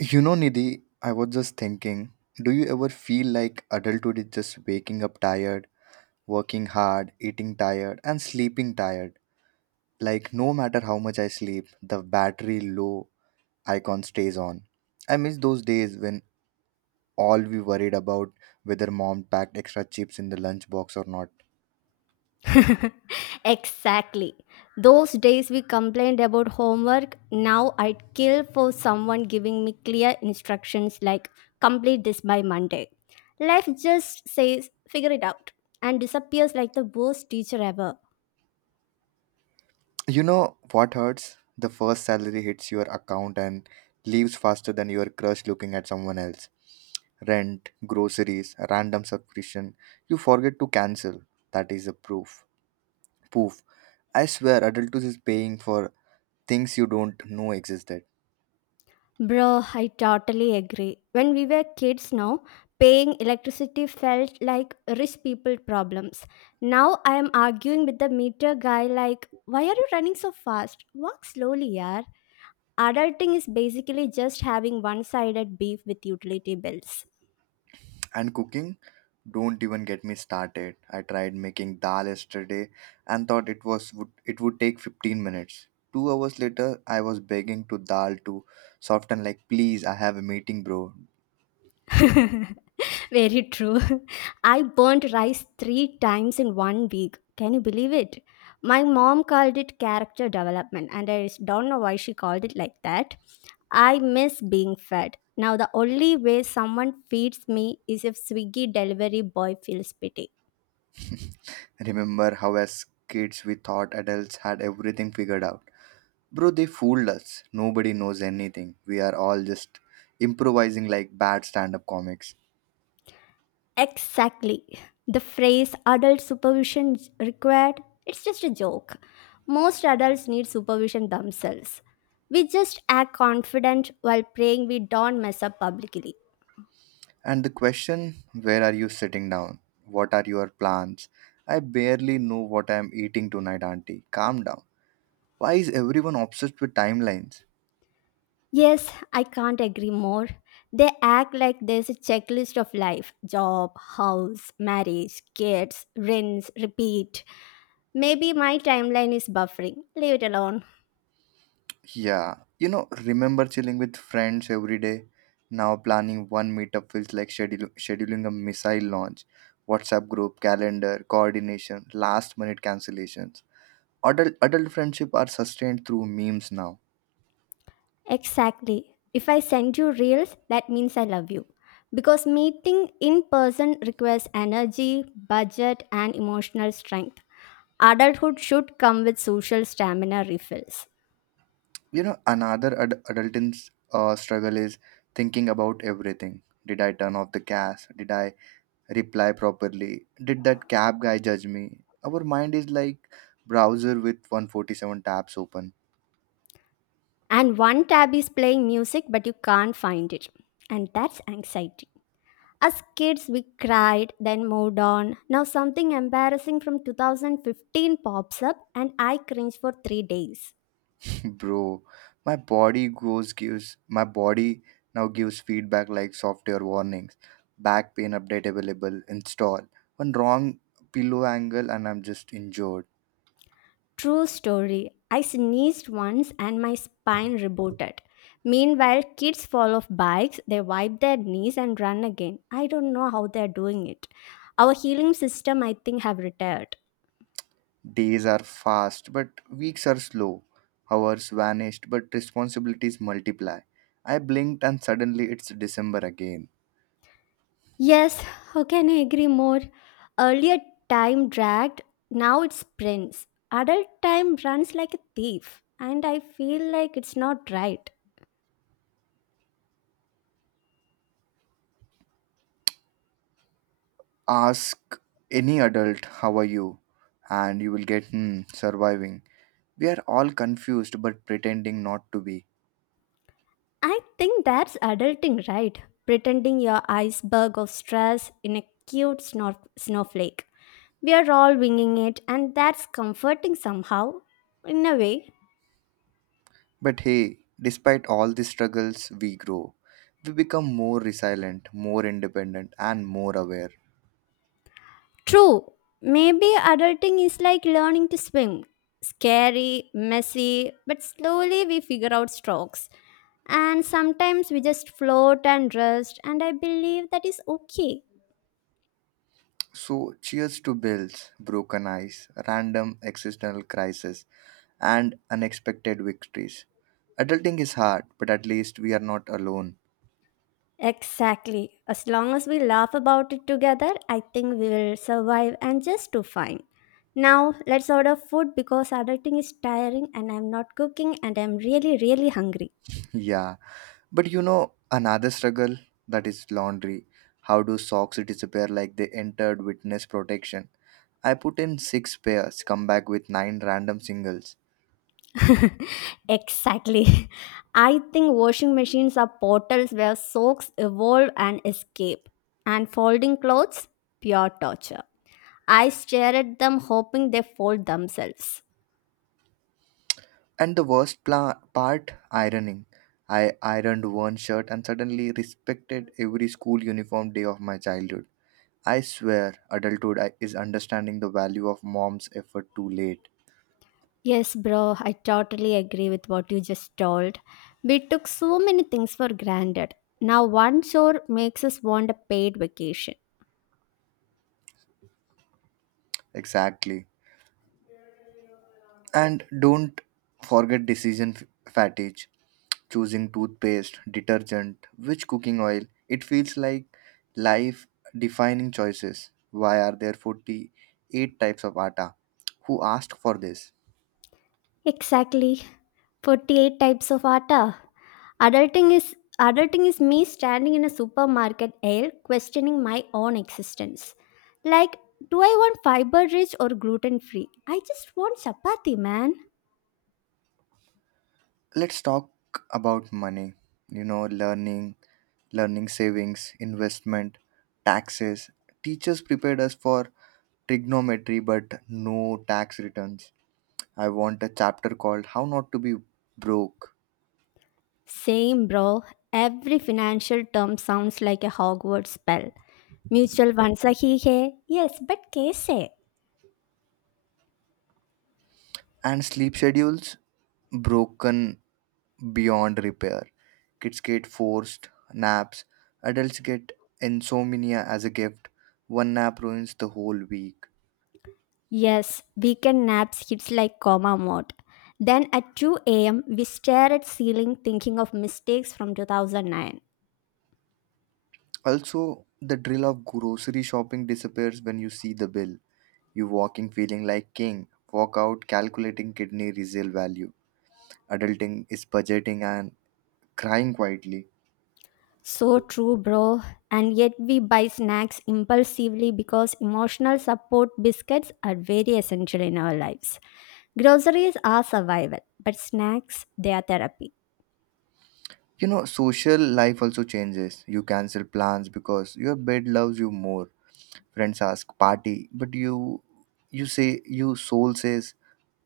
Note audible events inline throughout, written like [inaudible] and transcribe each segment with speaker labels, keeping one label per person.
Speaker 1: You know, Nidhi, I was just thinking, do you ever feel like adulthood is just waking up tired, working hard, eating tired, and sleeping tired? Like, no matter how much I sleep, the battery low icon stays on. I miss those days when all we worried about whether mom packed extra chips in the lunchbox or not.
Speaker 2: [laughs] Exactly. Those days we complained about homework. Now I'd kill for someone giving me clear instructions like complete this by Monday. Life just says figure it out and disappears like the worst teacher ever.
Speaker 1: You know what hurts? The first salary hits your account and leaves faster than your crush looking at someone else. Rent, groceries, a random subscription. You forget to cancel. That is a proof. Poof. I swear adulthood is paying for things you don't know existed.
Speaker 2: Bro, I totally agree. When we were kids now, paying electricity felt like rich people problems. Now I am arguing with the meter guy like why are you running so fast? Walk slowly, yaar. Adulting is basically just having one sided beef with utility bills.
Speaker 1: And cooking, don't even get me started. I tried making dal yesterday and thought it would take 15 minutes. 2 hours later, I was begging to dal to soften like, "Please, I have a meeting, bro."
Speaker 2: [laughs] Very true. [laughs] I burnt rice three times in one week. Can you believe it? My mom called it character development, and I don't know why she called it like that. I miss being fed. Now, the only way someone feeds me is if Swiggy delivery boy feels pity.
Speaker 1: Remember how as kids we thought adults had everything figured out. Bro, they fooled us. Nobody knows anything. We are all just improvising like bad stand-up comics.
Speaker 2: Exactly. The phrase adult supervision is required, it's just a joke. Most adults need supervision themselves. We just act confident while praying we don't mess up publicly.
Speaker 1: And the question, where are you sitting down? What are your plans? I barely know what I am eating tonight, Auntie. Calm down. Why is everyone obsessed with timelines?
Speaker 2: Yes, I can't agree more. They act like there's a checklist of life job, house, marriage, kids, rinse, repeat. Maybe my timeline is buffering. Leave it alone.
Speaker 1: Yeah, you know, remember chilling with friends every day? Now planning one meetup feels like scheduling a missile launch. WhatsApp group, calendar, coordination, last minute cancellations. Adult friendship are sustained through memes now.
Speaker 2: Exactly. If I send you reels, that means I love you. Because meeting in person requires energy, budget, and emotional strength. Adulthood should come with social stamina refills.
Speaker 1: You know, another adulting's struggle is thinking about everything. Did I turn off the gas? Did I reply properly? Did that cab guy judge me? Our mind is like browser with 147 tabs open.
Speaker 2: And one tab is playing music, but you can't find it. And that's anxiety. As kids, we cried, then moved on. Now, something embarrassing from 2015 pops up, and I cringe for 3 days.
Speaker 1: [laughs] Bro, my body now gives feedback like software warnings. Back pain update available. Install. One wrong pillow angle and I'm just injured.
Speaker 2: True story. I sneezed once and my spine rebooted. Meanwhile, kids fall off bikes, they wipe their knees and run again. I don't know how they're doing it. Our healing system, I think, have retired.
Speaker 1: Days are fast, but weeks are slow. Hours vanished, but responsibilities multiply. I blinked and suddenly it's December again.
Speaker 2: Yes, how can I agree more? Earlier time dragged, now it sprints. Adult time runs like a thief, and I feel like it's not right.
Speaker 1: Ask any adult, how are you? And you will get, hmm, surviving. We are all confused but pretending not to be.
Speaker 2: I think that's adulting, right? Pretending your iceberg of stress in a cute snowflake. We are all winging it, and that's comforting somehow, in a way.
Speaker 1: But hey, despite all the struggles, we grow. We become more resilient, more independent, and more aware.
Speaker 2: True, maybe adulting is like learning to swim scary, messy, but slowly we figure out strokes. And sometimes we just float and rest, and I believe that is okay.
Speaker 1: So, cheers to bills, broken eyes, random existential crisis and unexpected victories. Adulting is hard, but at least we are not alone.
Speaker 2: Exactly. As long as we laugh about it together, I think we will survive and just do fine. Now, let's order food because adulting is tiring and I'm not cooking and I'm really, really hungry.
Speaker 1: Yeah, but you know another struggle that is laundry. How do socks disappear like they entered witness protection? I put in six pairs, come back with nine random singles.
Speaker 2: [laughs] exactly. I think washing machines are portals where soaks evolve and escape. And folding clothes, pure torture. I stare at them hoping they fold themselves.
Speaker 1: And the worst part, ironing. I ironed one shirt and suddenly respected every school uniform day of my childhood. I swear, adulthood is understanding the value of mom's effort too late.
Speaker 2: Yes, bro, I totally agree with what you just told. We took so many things for granted. Now, one chore makes us want a paid vacation.
Speaker 1: Exactly. And don't forget decision fatigue. Choosing toothpaste, detergent, which cooking oil. It feels like life defining choices. Why are there 48 types of atta? Who asked for this?
Speaker 2: Exactly. 48 types of atta. Adulting is adulting is me standing in a supermarket aisle questioning my own existence. Like, do I want fiber rich or gluten free? I just want chapati, man.
Speaker 1: Let's talk about money. You know, learning savings, investment, taxes. Teachers prepared us for trigonometry but no tax returns. I want a chapter called how not to be broke
Speaker 2: Same, bro. Every financial term sounds like a Hogwarts spell. Mutual funds are he hey. Yes, but case eh.
Speaker 1: and sleep schedules broken beyond repair. Kids get forced naps, adults get insomnia as a gift. One nap ruins the whole week.
Speaker 2: Yes, weekend naps hits like coma mode. Then at 2 a.m. we stare at ceiling thinking of mistakes from 2009.
Speaker 1: Also, the drill of grocery shopping disappears when you see the bill. You walking feeling like king, walk out calculating kidney resale value. Adulting is budgeting and crying quietly.
Speaker 2: So true, bro. And yet we buy snacks impulsively because emotional support biscuits are very essential in our lives. Groceries are survival, but snacks, they are therapy.
Speaker 1: You know, social life also changes. You cancel plans because your bed loves you more. Friends ask party, but you soul says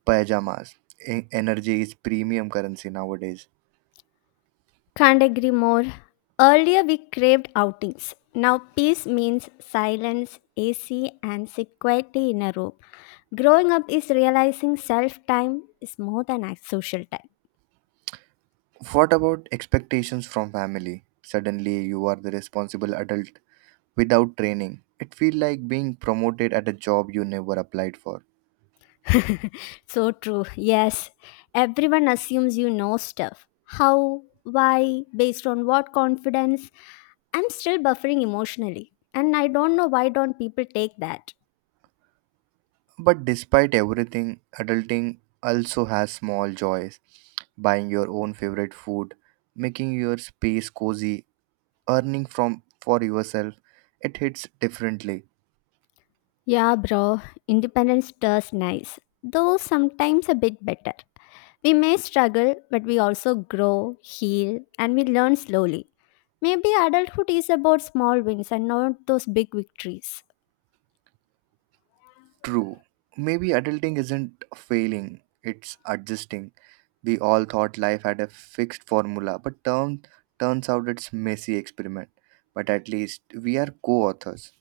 Speaker 1: pajamas. Energy is premium currency nowadays.
Speaker 2: Can't agree more. Earlier we craved outings. Now peace means silence, AC, and sit quietly in a room. Growing up is realizing self time is more than a social
Speaker 1: What about expectations from family? Suddenly you are the responsible adult without training. It feels like being promoted at a job you never applied for.
Speaker 2: time. [laughs] so true. Yes, everyone assumes you know stuff. How, why, based on what confidence. I'm still buffering emotionally. And I don't know why don't people take that.
Speaker 1: But despite everything, adulting also has small joys. Buying your own favorite food, making your space cozy, earning from for yourself, it hits differently.
Speaker 2: Yeah, bro. Independence does nice. Though sometimes a bit better. We may struggle, but we also grow, heal, and we learn slowly. Maybe adulthood is about small wins and not those big victories.
Speaker 1: True. Maybe adulting isn't failing, it's adjusting. We all thought life had a fixed formula, but turns out it's messy experiment. But at least we are co-authors.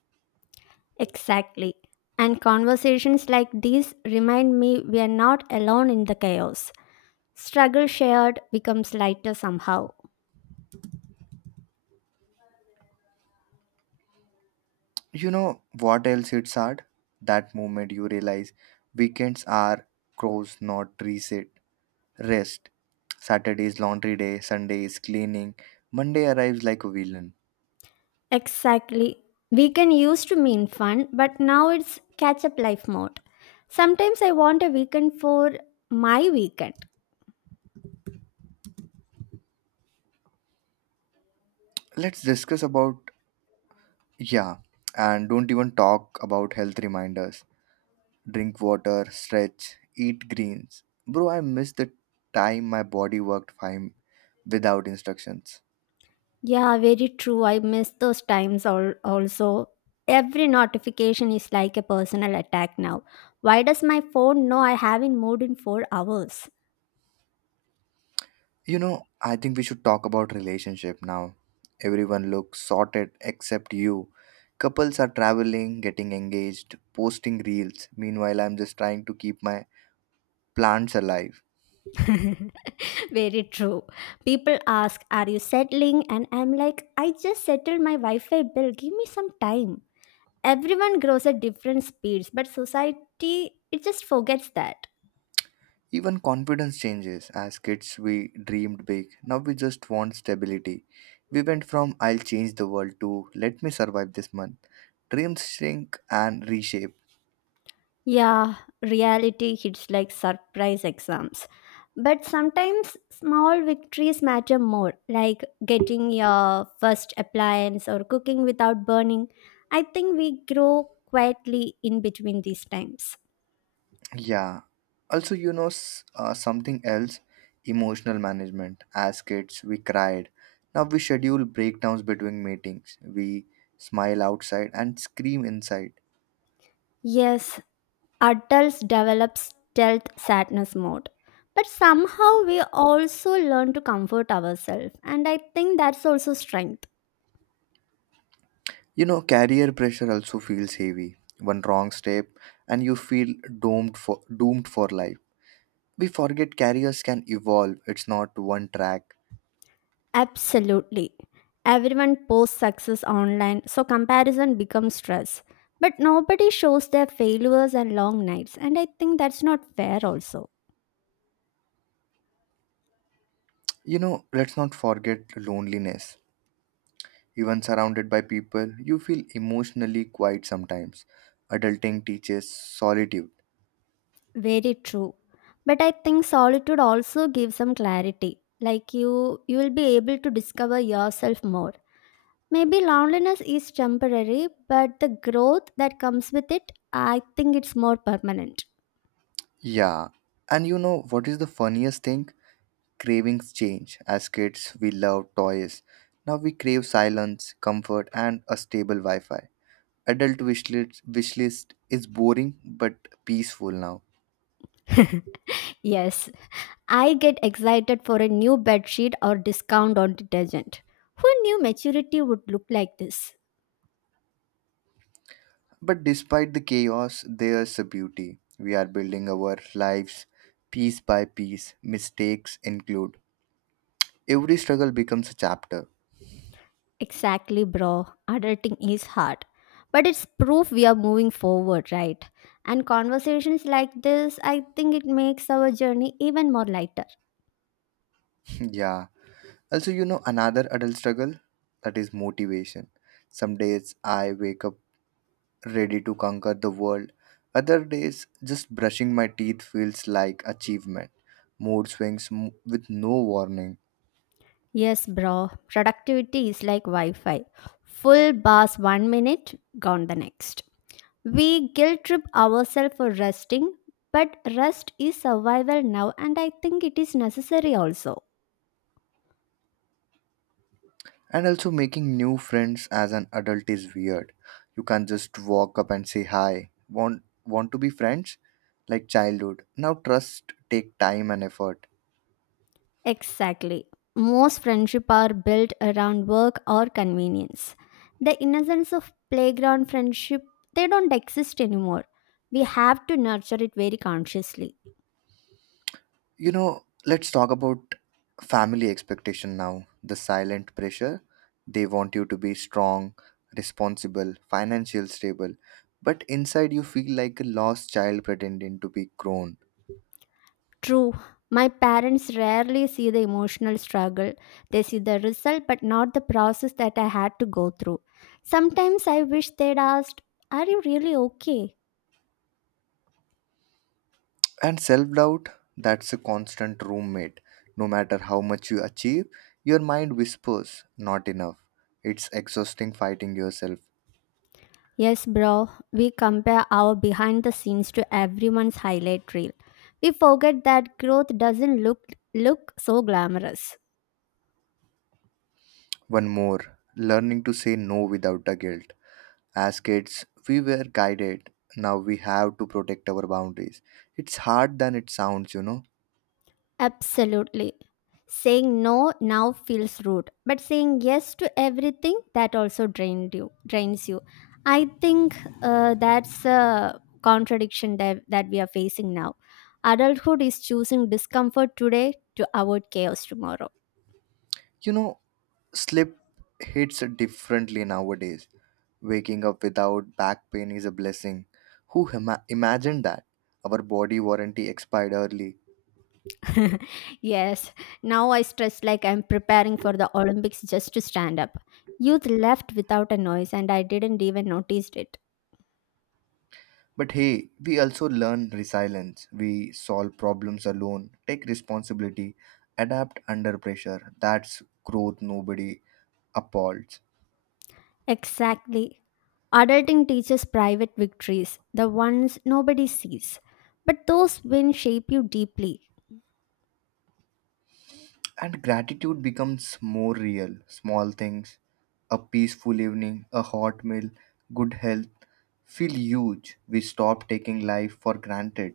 Speaker 2: Exactly. And conversations like these remind me we are not alone in the chaos. Struggle shared becomes lighter somehow.
Speaker 1: You know what else it's hard? That moment you realize weekends are crows not reset. Rest. Saturday is laundry day, Sunday is cleaning, Monday arrives like a villain.
Speaker 2: Exactly. Weekend used to mean fun, but now it's catch up life mode. Sometimes I want a weekend for my weekend.
Speaker 1: Let's discuss about yeah, and don't even talk about health reminders, drink water, stretch, eat greens. Bro, I miss the time my body worked fine without instructions.
Speaker 2: Yeah, very true. I miss those times also. Every notification is like a personal attack now. Why does my phone know I haven't moved in 4 hours?
Speaker 1: You know, I think we should talk about relationship now. Everyone looks sorted except you. Couples are traveling, getting engaged, posting reels. Meanwhile, I'm just trying to keep my plants alive.
Speaker 2: [laughs] very true. People ask, "Are you settling?" And I'm like, I just settled my Wi Fi bill. Give me some time. Everyone grows at different speeds, but society, it just forgets that.
Speaker 1: Even confidence changes. As kids, we dreamed big. Now we just want stability. We went from I'll change the world to let me survive this month. Dreams shrink and reshape.
Speaker 2: Yeah, reality hits like surprise exams. But sometimes small victories matter more, like getting your first appliance or cooking without burning. I think we grow quietly in between these times.
Speaker 1: Yeah. Also, you know, something else emotional management. As kids, we cried. Now we schedule breakdowns between meetings. We smile outside and scream inside.
Speaker 2: Yes, adults develop stealth sadness mode. But somehow we also learn to comfort ourselves, and I think that's also strength.
Speaker 1: You know, career pressure also feels heavy. One wrong step, and you feel doomed for life. We forget carriers can evolve. It's not one track.
Speaker 2: Absolutely. Everyone posts success online, so comparison becomes stress. But nobody shows their failures and long nights, and I think that's not fair, also.
Speaker 1: You know, let's not forget loneliness. Even surrounded by people, you feel emotionally quiet sometimes. Adulting teaches solitude.
Speaker 2: Very true. But I think solitude also gives some clarity. Like you will be able to discover yourself more. Maybe loneliness is temporary, but the growth that comes with it, I think it's more permanent.
Speaker 1: Yeah. And you know what is the funniest thing? Cravings change. As kids, we love toys. Now we crave silence, comfort, and a stable Wi Fi. Adult wish list is boring but peaceful now.
Speaker 2: Yes, I get excited for a new bed sheet or discount on detergent. Who knew maturity would look like this?
Speaker 1: But despite the chaos, there's a beauty. We are building our lives piece by piece. Mistakes include. Every struggle becomes a chapter.
Speaker 2: Exactly, bro. Adulting is hard. But it's proof we are moving forward, right? And conversations like this, I think it makes our journey even more lighter.
Speaker 1: [laughs] yeah. Also, you know, another adult struggle that is motivation. Some days I wake up ready to conquer the world. Other days, just brushing my teeth feels like achievement. Mood swings with no warning.
Speaker 2: Yes, bro. Productivity is like Wi Fi. Full bars one minute, gone the next. We guilt trip ourselves for resting, but rest is survival now, and I think it is necessary also.
Speaker 1: And also, making new friends as an adult is weird. You can't just walk up and say hi. Want want to be friends? Like childhood. Now trust take time and effort.
Speaker 2: Exactly. Most friendship are built around work or convenience. The innocence of playground friendship they don't exist anymore. We have to nurture it very consciously.
Speaker 1: You know, let's talk about family expectation now. The silent pressure. They want you to be strong, responsible, financial stable. But inside you feel like a lost child pretending to be grown.
Speaker 2: True. My parents rarely see the emotional struggle. They see the result, but not the process that I had to go through. Sometimes I wish they'd asked, "Are you really okay?"
Speaker 1: And self doubt, that's a constant roommate. No matter how much you achieve, your mind whispers, not enough. It's exhausting fighting yourself.
Speaker 2: Yes, bro. We compare our behind the scenes to everyone's highlight reel. We forget that growth doesn't look so glamorous.
Speaker 1: One more, learning to say no without the guilt. As kids, we were guided. Now we have to protect our boundaries. It's hard than it sounds, you know.
Speaker 2: Absolutely. Saying no now feels rude, but saying yes to everything that also drains you. I think that's a contradiction that we are facing now. Adulthood is choosing discomfort today to avoid chaos tomorrow.
Speaker 1: You know, sleep hits differently nowadays. Waking up without back pain is a blessing. Who imagined that? Our body warranty expired early.
Speaker 2: [laughs] yes, now I stress like I'm preparing for the Olympics just to stand up. Youth left without a noise, and I didn't even notice it.
Speaker 1: But hey, we also learn resilience. We solve problems alone, take responsibility, adapt under pressure. That's growth nobody applauds.
Speaker 2: Exactly. Adulting teaches private victories, the ones nobody sees. But those wins shape you deeply.
Speaker 1: And gratitude becomes more real. Small things, a peaceful evening, a hot meal, good health feel huge. We stop taking life for granted.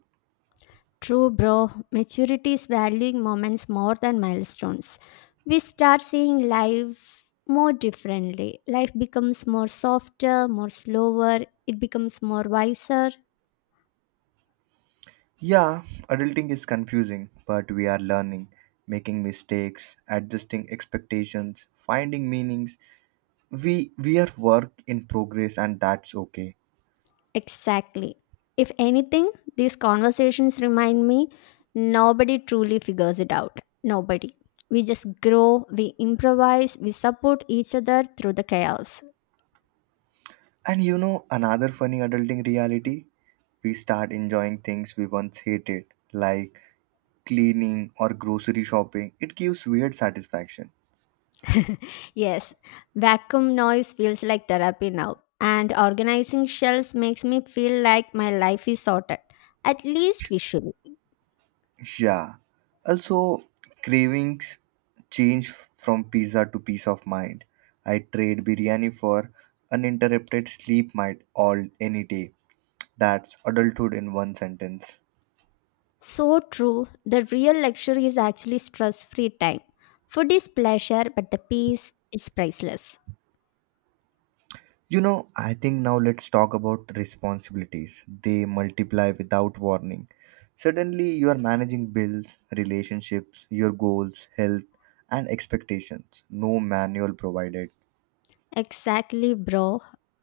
Speaker 2: True, bro, maturity is valuing moments more than milestones. We start seeing life more differently. Life becomes more softer, more slower, it becomes more wiser.
Speaker 1: Yeah, adulting is confusing, but we are learning, making mistakes, adjusting expectations, finding meanings. We are work in progress and that's okay.
Speaker 2: Exactly. If anything, these conversations remind me nobody truly figures it out. Nobody. We just grow, we improvise, we support each other through the chaos.
Speaker 1: And you know another funny adulting reality? We start enjoying things we once hated, like cleaning or grocery shopping, it gives weird satisfaction.
Speaker 2: [laughs] yes, vacuum noise feels like therapy now, and organizing shelves makes me feel like my life is sorted, at least visually.
Speaker 1: Yeah. Also, cravings change from pizza to peace of mind. I trade biryani for uninterrupted sleep might all any day. That's adulthood in one sentence.
Speaker 2: So true, the real luxury is actually stress free time. Food is pleasure, but the peace is priceless.
Speaker 1: You know, I think now let's talk about responsibilities. They multiply without warning. Suddenly, you are managing bills, relationships, your goals, health, and expectations. No manual provided.
Speaker 2: Exactly, bro.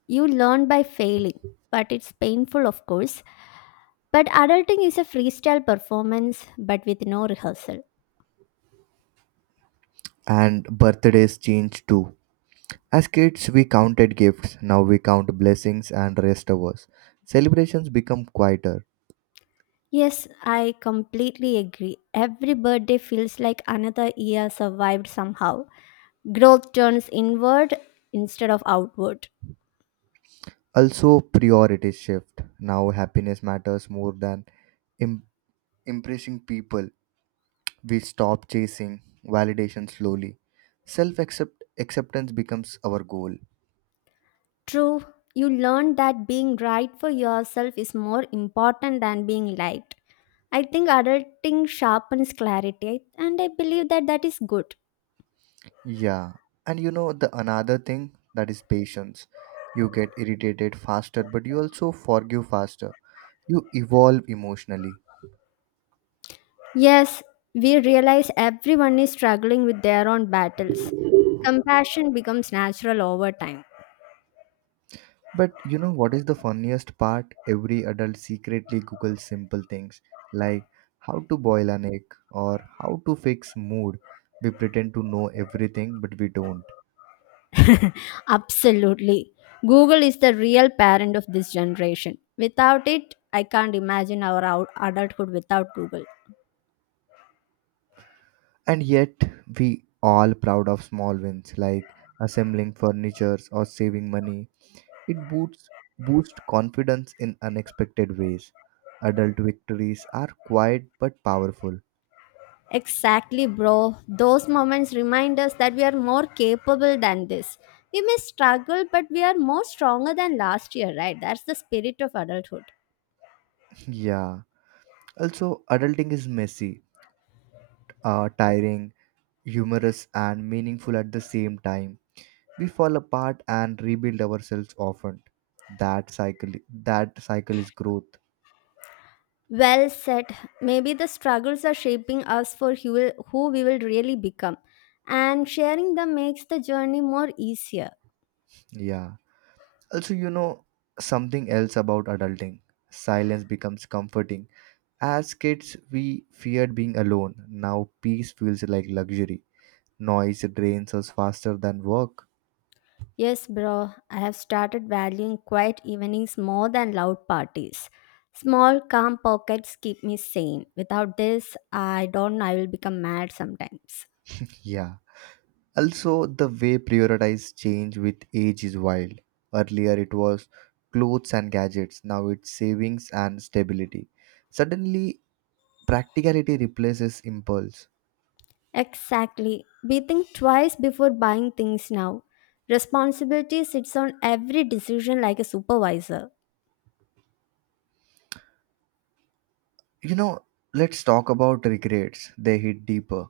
Speaker 2: You learn by failing, but it's painful, of course. But adulting is a freestyle performance, but with no rehearsal.
Speaker 1: And birthdays change too. As kids, we counted gifts, now we count blessings and rest hours. Celebrations become quieter.
Speaker 2: Yes, I completely agree. Every birthday feels like another year survived somehow. Growth turns inward instead of outward.
Speaker 1: Also, priorities shift. Now, happiness matters more than im- impressing people. We stop chasing validation slowly. Self acceptance becomes our goal.
Speaker 2: True, you learn that being right for yourself is more important than being liked. I think adulting sharpens clarity, and I believe that that is good.
Speaker 1: Yeah, and you know the another thing that is patience. You get irritated faster, but you also forgive faster. You evolve emotionally.
Speaker 2: Yes, we realize everyone is struggling with their own battles. Compassion becomes natural over time.
Speaker 1: But you know what is the funniest part? Every adult secretly googles simple things like how to boil an egg or how to fix mood. We pretend to know everything, but we don't.
Speaker 2: Absolutely. Google is the real parent of this generation. Without it, I can't imagine our adulthood without Google.
Speaker 1: And yet, we all proud of small wins like assembling furniture or saving money. It boosts confidence in unexpected ways. Adult victories are quiet but powerful.
Speaker 2: Exactly, bro. Those moments remind us that we are more capable than this. We may struggle, but we are more stronger than last year, right? That's the spirit of adulthood.
Speaker 1: [laughs] Yeah. Also, adulting is messy, tiring, humorous and meaningful at the same time. We fall apart and rebuild ourselves often. That cycle that cycle is growth.
Speaker 2: Well said. Maybe the struggles are shaping us for who we will really become. And sharing them makes the journey more easier.
Speaker 1: Yeah. Also, you know something else about adulting. Silence becomes comforting. As kids, we feared being alone. Now peace feels like luxury. Noise drains us faster than work.
Speaker 2: Yes, bro, I have started valuing quiet evenings more than loud parties. Small, calm pockets keep me sane. Without this, I don't know, I will become mad sometimes.
Speaker 1: Yeah. Also, the way prioritize change with age is wild. Earlier, it was clothes and gadgets, now, it's savings and stability. Suddenly, practicality replaces impulse.
Speaker 2: Exactly. We think twice before buying things now. Responsibility sits on every decision like a supervisor.
Speaker 1: You know, let's talk about regrets, they hit deeper.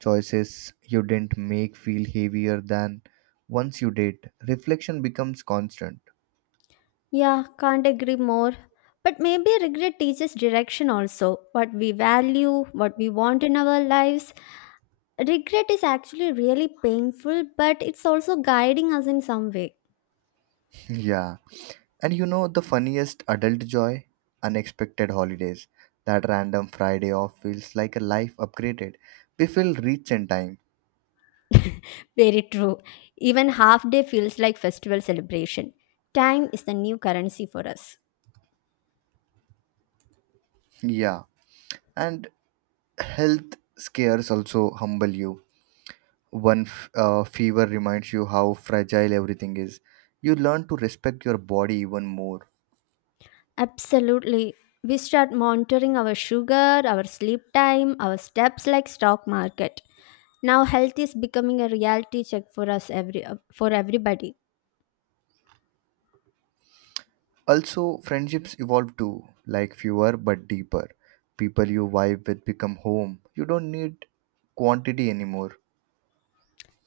Speaker 1: Choices you didn't make feel heavier than once you did. Reflection becomes constant.
Speaker 2: Yeah, can't agree more. But maybe regret teaches direction also. What we value, what we want in our lives. Regret is actually really painful, but it's also guiding us in some way.
Speaker 1: Yeah. And you know the funniest adult joy? Unexpected holidays. That random Friday off feels like a life upgraded. We feel rich in time.
Speaker 2: Very true. Even half day feels like festival celebration. Time is the new currency for us.
Speaker 1: Yeah. And health scares also humble you. One fever reminds you how fragile everything is. You learn to respect your body even more.
Speaker 2: Absolutely. We start monitoring our sugar, our sleep time, our steps like stock market. Now health is becoming a reality check for us every for everybody.
Speaker 1: Also, friendships evolve too, like fewer but deeper. People you vibe with become home. You don't need quantity anymore.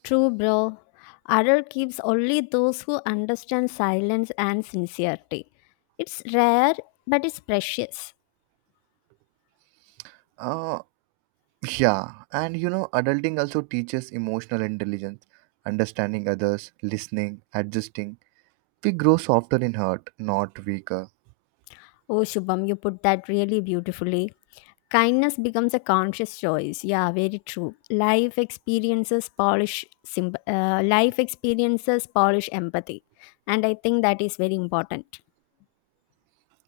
Speaker 2: True, bro. Adult keeps only those who understand silence and sincerity. It's rare, but it's precious.
Speaker 1: Uh, Yeah and you know, adulting also teaches emotional intelligence, understanding others, listening, adjusting. We grow softer in heart, not weaker.
Speaker 2: Oh, Shubham, you put that really beautifully. Kindness becomes a conscious choice. Yeah, very true. Life life experiences polish empathy, and I think that is very important.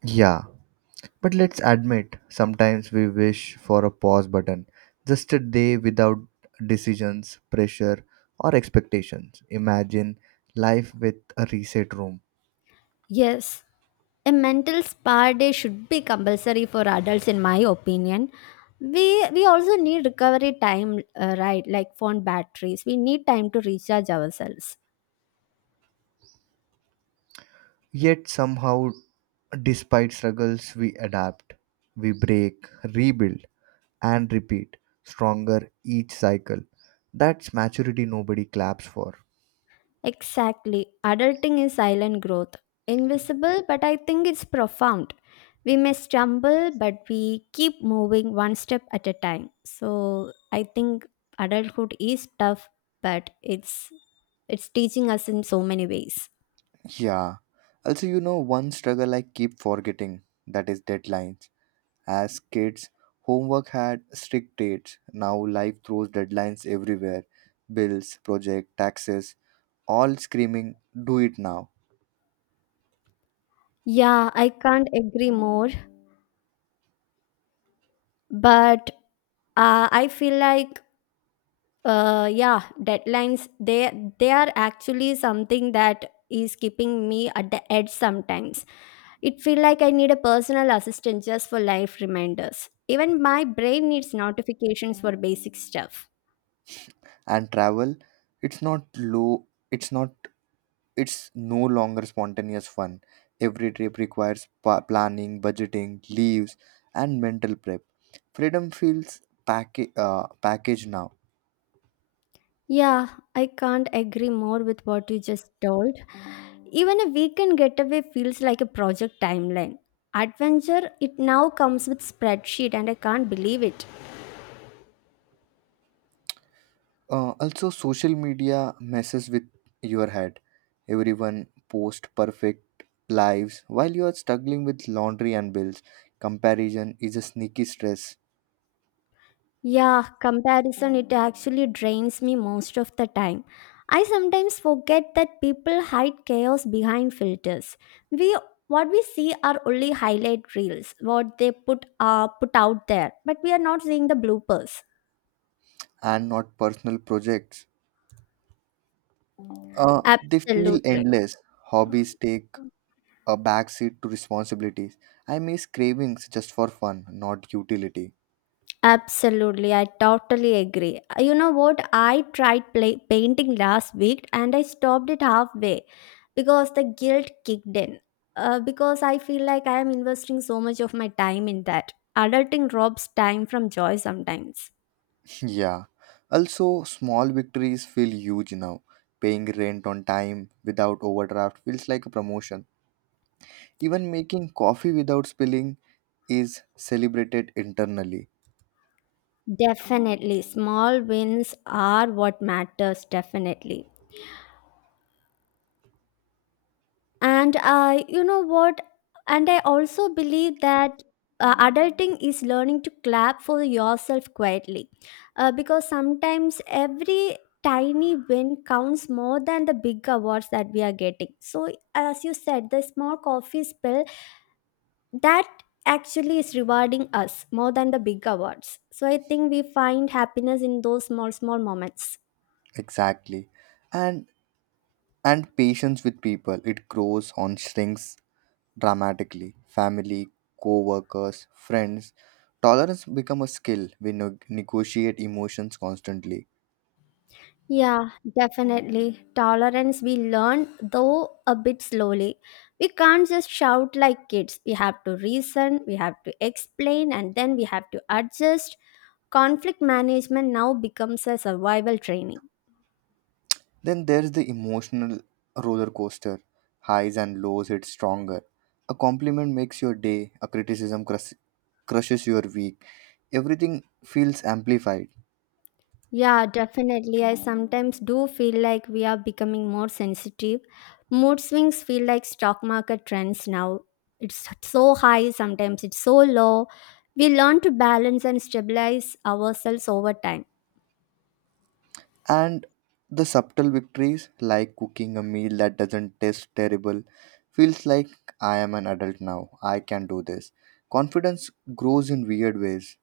Speaker 1: Yeah, but let's admit, sometimes we wish for a pause button, just a day without decisions, pressure, or expectations. Imagine life with a reset room.
Speaker 2: Yes, a mental spa day should be compulsory for adults, in my opinion. We we also need recovery time, right? Like phone batteries, we need time to recharge ourselves.
Speaker 1: Yet somehow, despite struggles, we adapt, we break, rebuild. And repeat, stronger each cycle. That's maturity nobody claps for.
Speaker 2: Exactly, adulting is silent growth, invisible, but I think it's profound. We may stumble, but we keep moving one step at a time. So I think adulthood is tough, but it's teaching us in so many ways.
Speaker 1: Yeah. Also, you know, one struggle I keep forgetting that is deadlines. As kids, homework had strict dates. Now, life throws deadlines everywhere, bills, project, taxes, all screaming, do it now.
Speaker 2: Yeah, I can't agree more. But I feel like yeah, deadlines they are actually something that is keeping me at the edge sometimes. It feel like I need a personal assistant just for life reminders. Even my brain needs notifications for basic stuff.
Speaker 1: And travel, it's not low, it's not It's no longer spontaneous fun. Every trip requires planning, budgeting, leaves, and mental prep. Freedom feels packaged now.
Speaker 2: Yeah, I can't agree more with what you just told. Even a weekend getaway feels like a project timeline. Adventure it now comes with spreadsheet, and I can't believe it.
Speaker 1: Also, social media messes with your head. Everyone posts perfect lives while you are struggling with laundry and bills. Comparison is a sneaky stress
Speaker 2: Yeah, comparison, it actually drains me most of the time. I sometimes forget that people hide chaos behind filters. We what we see are only highlight reels, what they put out there, but we are not seeing the bloopers.
Speaker 1: and not personal projects. They feel
Speaker 2: Absolutely.
Speaker 1: endless. Hobbies take a backseat to responsibilities. I miss cravings just for fun, not utility.
Speaker 2: Absolutely, I totally agree. You know what? I tried painting last week and I stopped it halfway because the guilt kicked in. Because I feel like I am investing so much of my time in that. Adulting robs time from joy sometimes.
Speaker 1: [laughs] yeah. Also, small victories feel huge now. Paying rent on time without overdraft feels like a promotion. Even making coffee without spilling is celebrated internally.
Speaker 2: Definitely, small wins are what matters, definitely. And you know what, and I also believe that adulting is learning to clap for yourself quietly, because sometimes every tiny win counts more than the big awards that we are getting. So as you said, the small coffee spill that actually is rewarding us more than the big awards. So I think we find happiness in those small moments.
Speaker 1: Exactly. And and patience with people. It grows on shrinks dramatically. Family, co-workers, friends. Tolerance become a skill. We negotiate emotions constantly.
Speaker 2: Yeah, definitely. Tolerance we learn, though a bit slowly. We can't just shout like kids. We have to reason, we have to explain, and then we have to adjust. Conflict management now becomes a survival training.
Speaker 1: Then there's the emotional roller coaster. Highs and lows hit stronger. A compliment makes your day, a criticism crushes your week. Everything feels amplified.
Speaker 2: Yeah, definitely. I sometimes do feel like we are becoming more sensitive. Mood swings feel like stock market trends now. It's so high, sometimes it's so low. We learn to balance and stabilize ourselves over time.
Speaker 1: And the subtle victories, like cooking a meal that doesn't taste terrible, feels like I am an adult now. I can do this. Confidence grows in weird ways.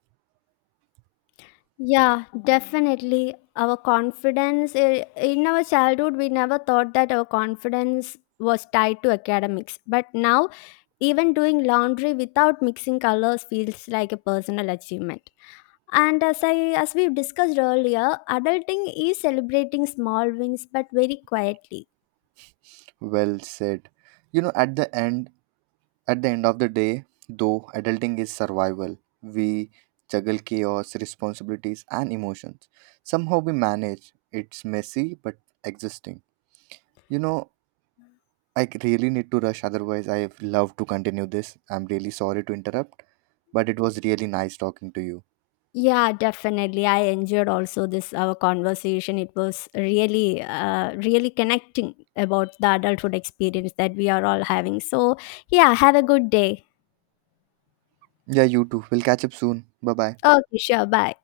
Speaker 2: Yeah, definitely. Our confidence in our childhood, we never thought that our confidence was tied to academics. But now, even doing laundry without mixing colors feels like a personal achievement. And as I as we discussed earlier, adulting is celebrating small wins but very quietly.
Speaker 1: Well said. You know, at the end of the day, though, adulting is survival. We juggle chaos, responsibilities, and emotions. Somehow we manage. It's messy but existing. You know, I really need to rush, otherwise, I love to continue this. I'm really sorry to interrupt. But it was really nice talking to you.
Speaker 2: Yeah, definitely. I enjoyed also this our conversation. It was really, really connecting about the adulthood experience that we are all having. So, yeah, have a good day.
Speaker 1: Yeah, you too. We'll catch up soon. Bye bye.
Speaker 2: Okay, sure. Bye.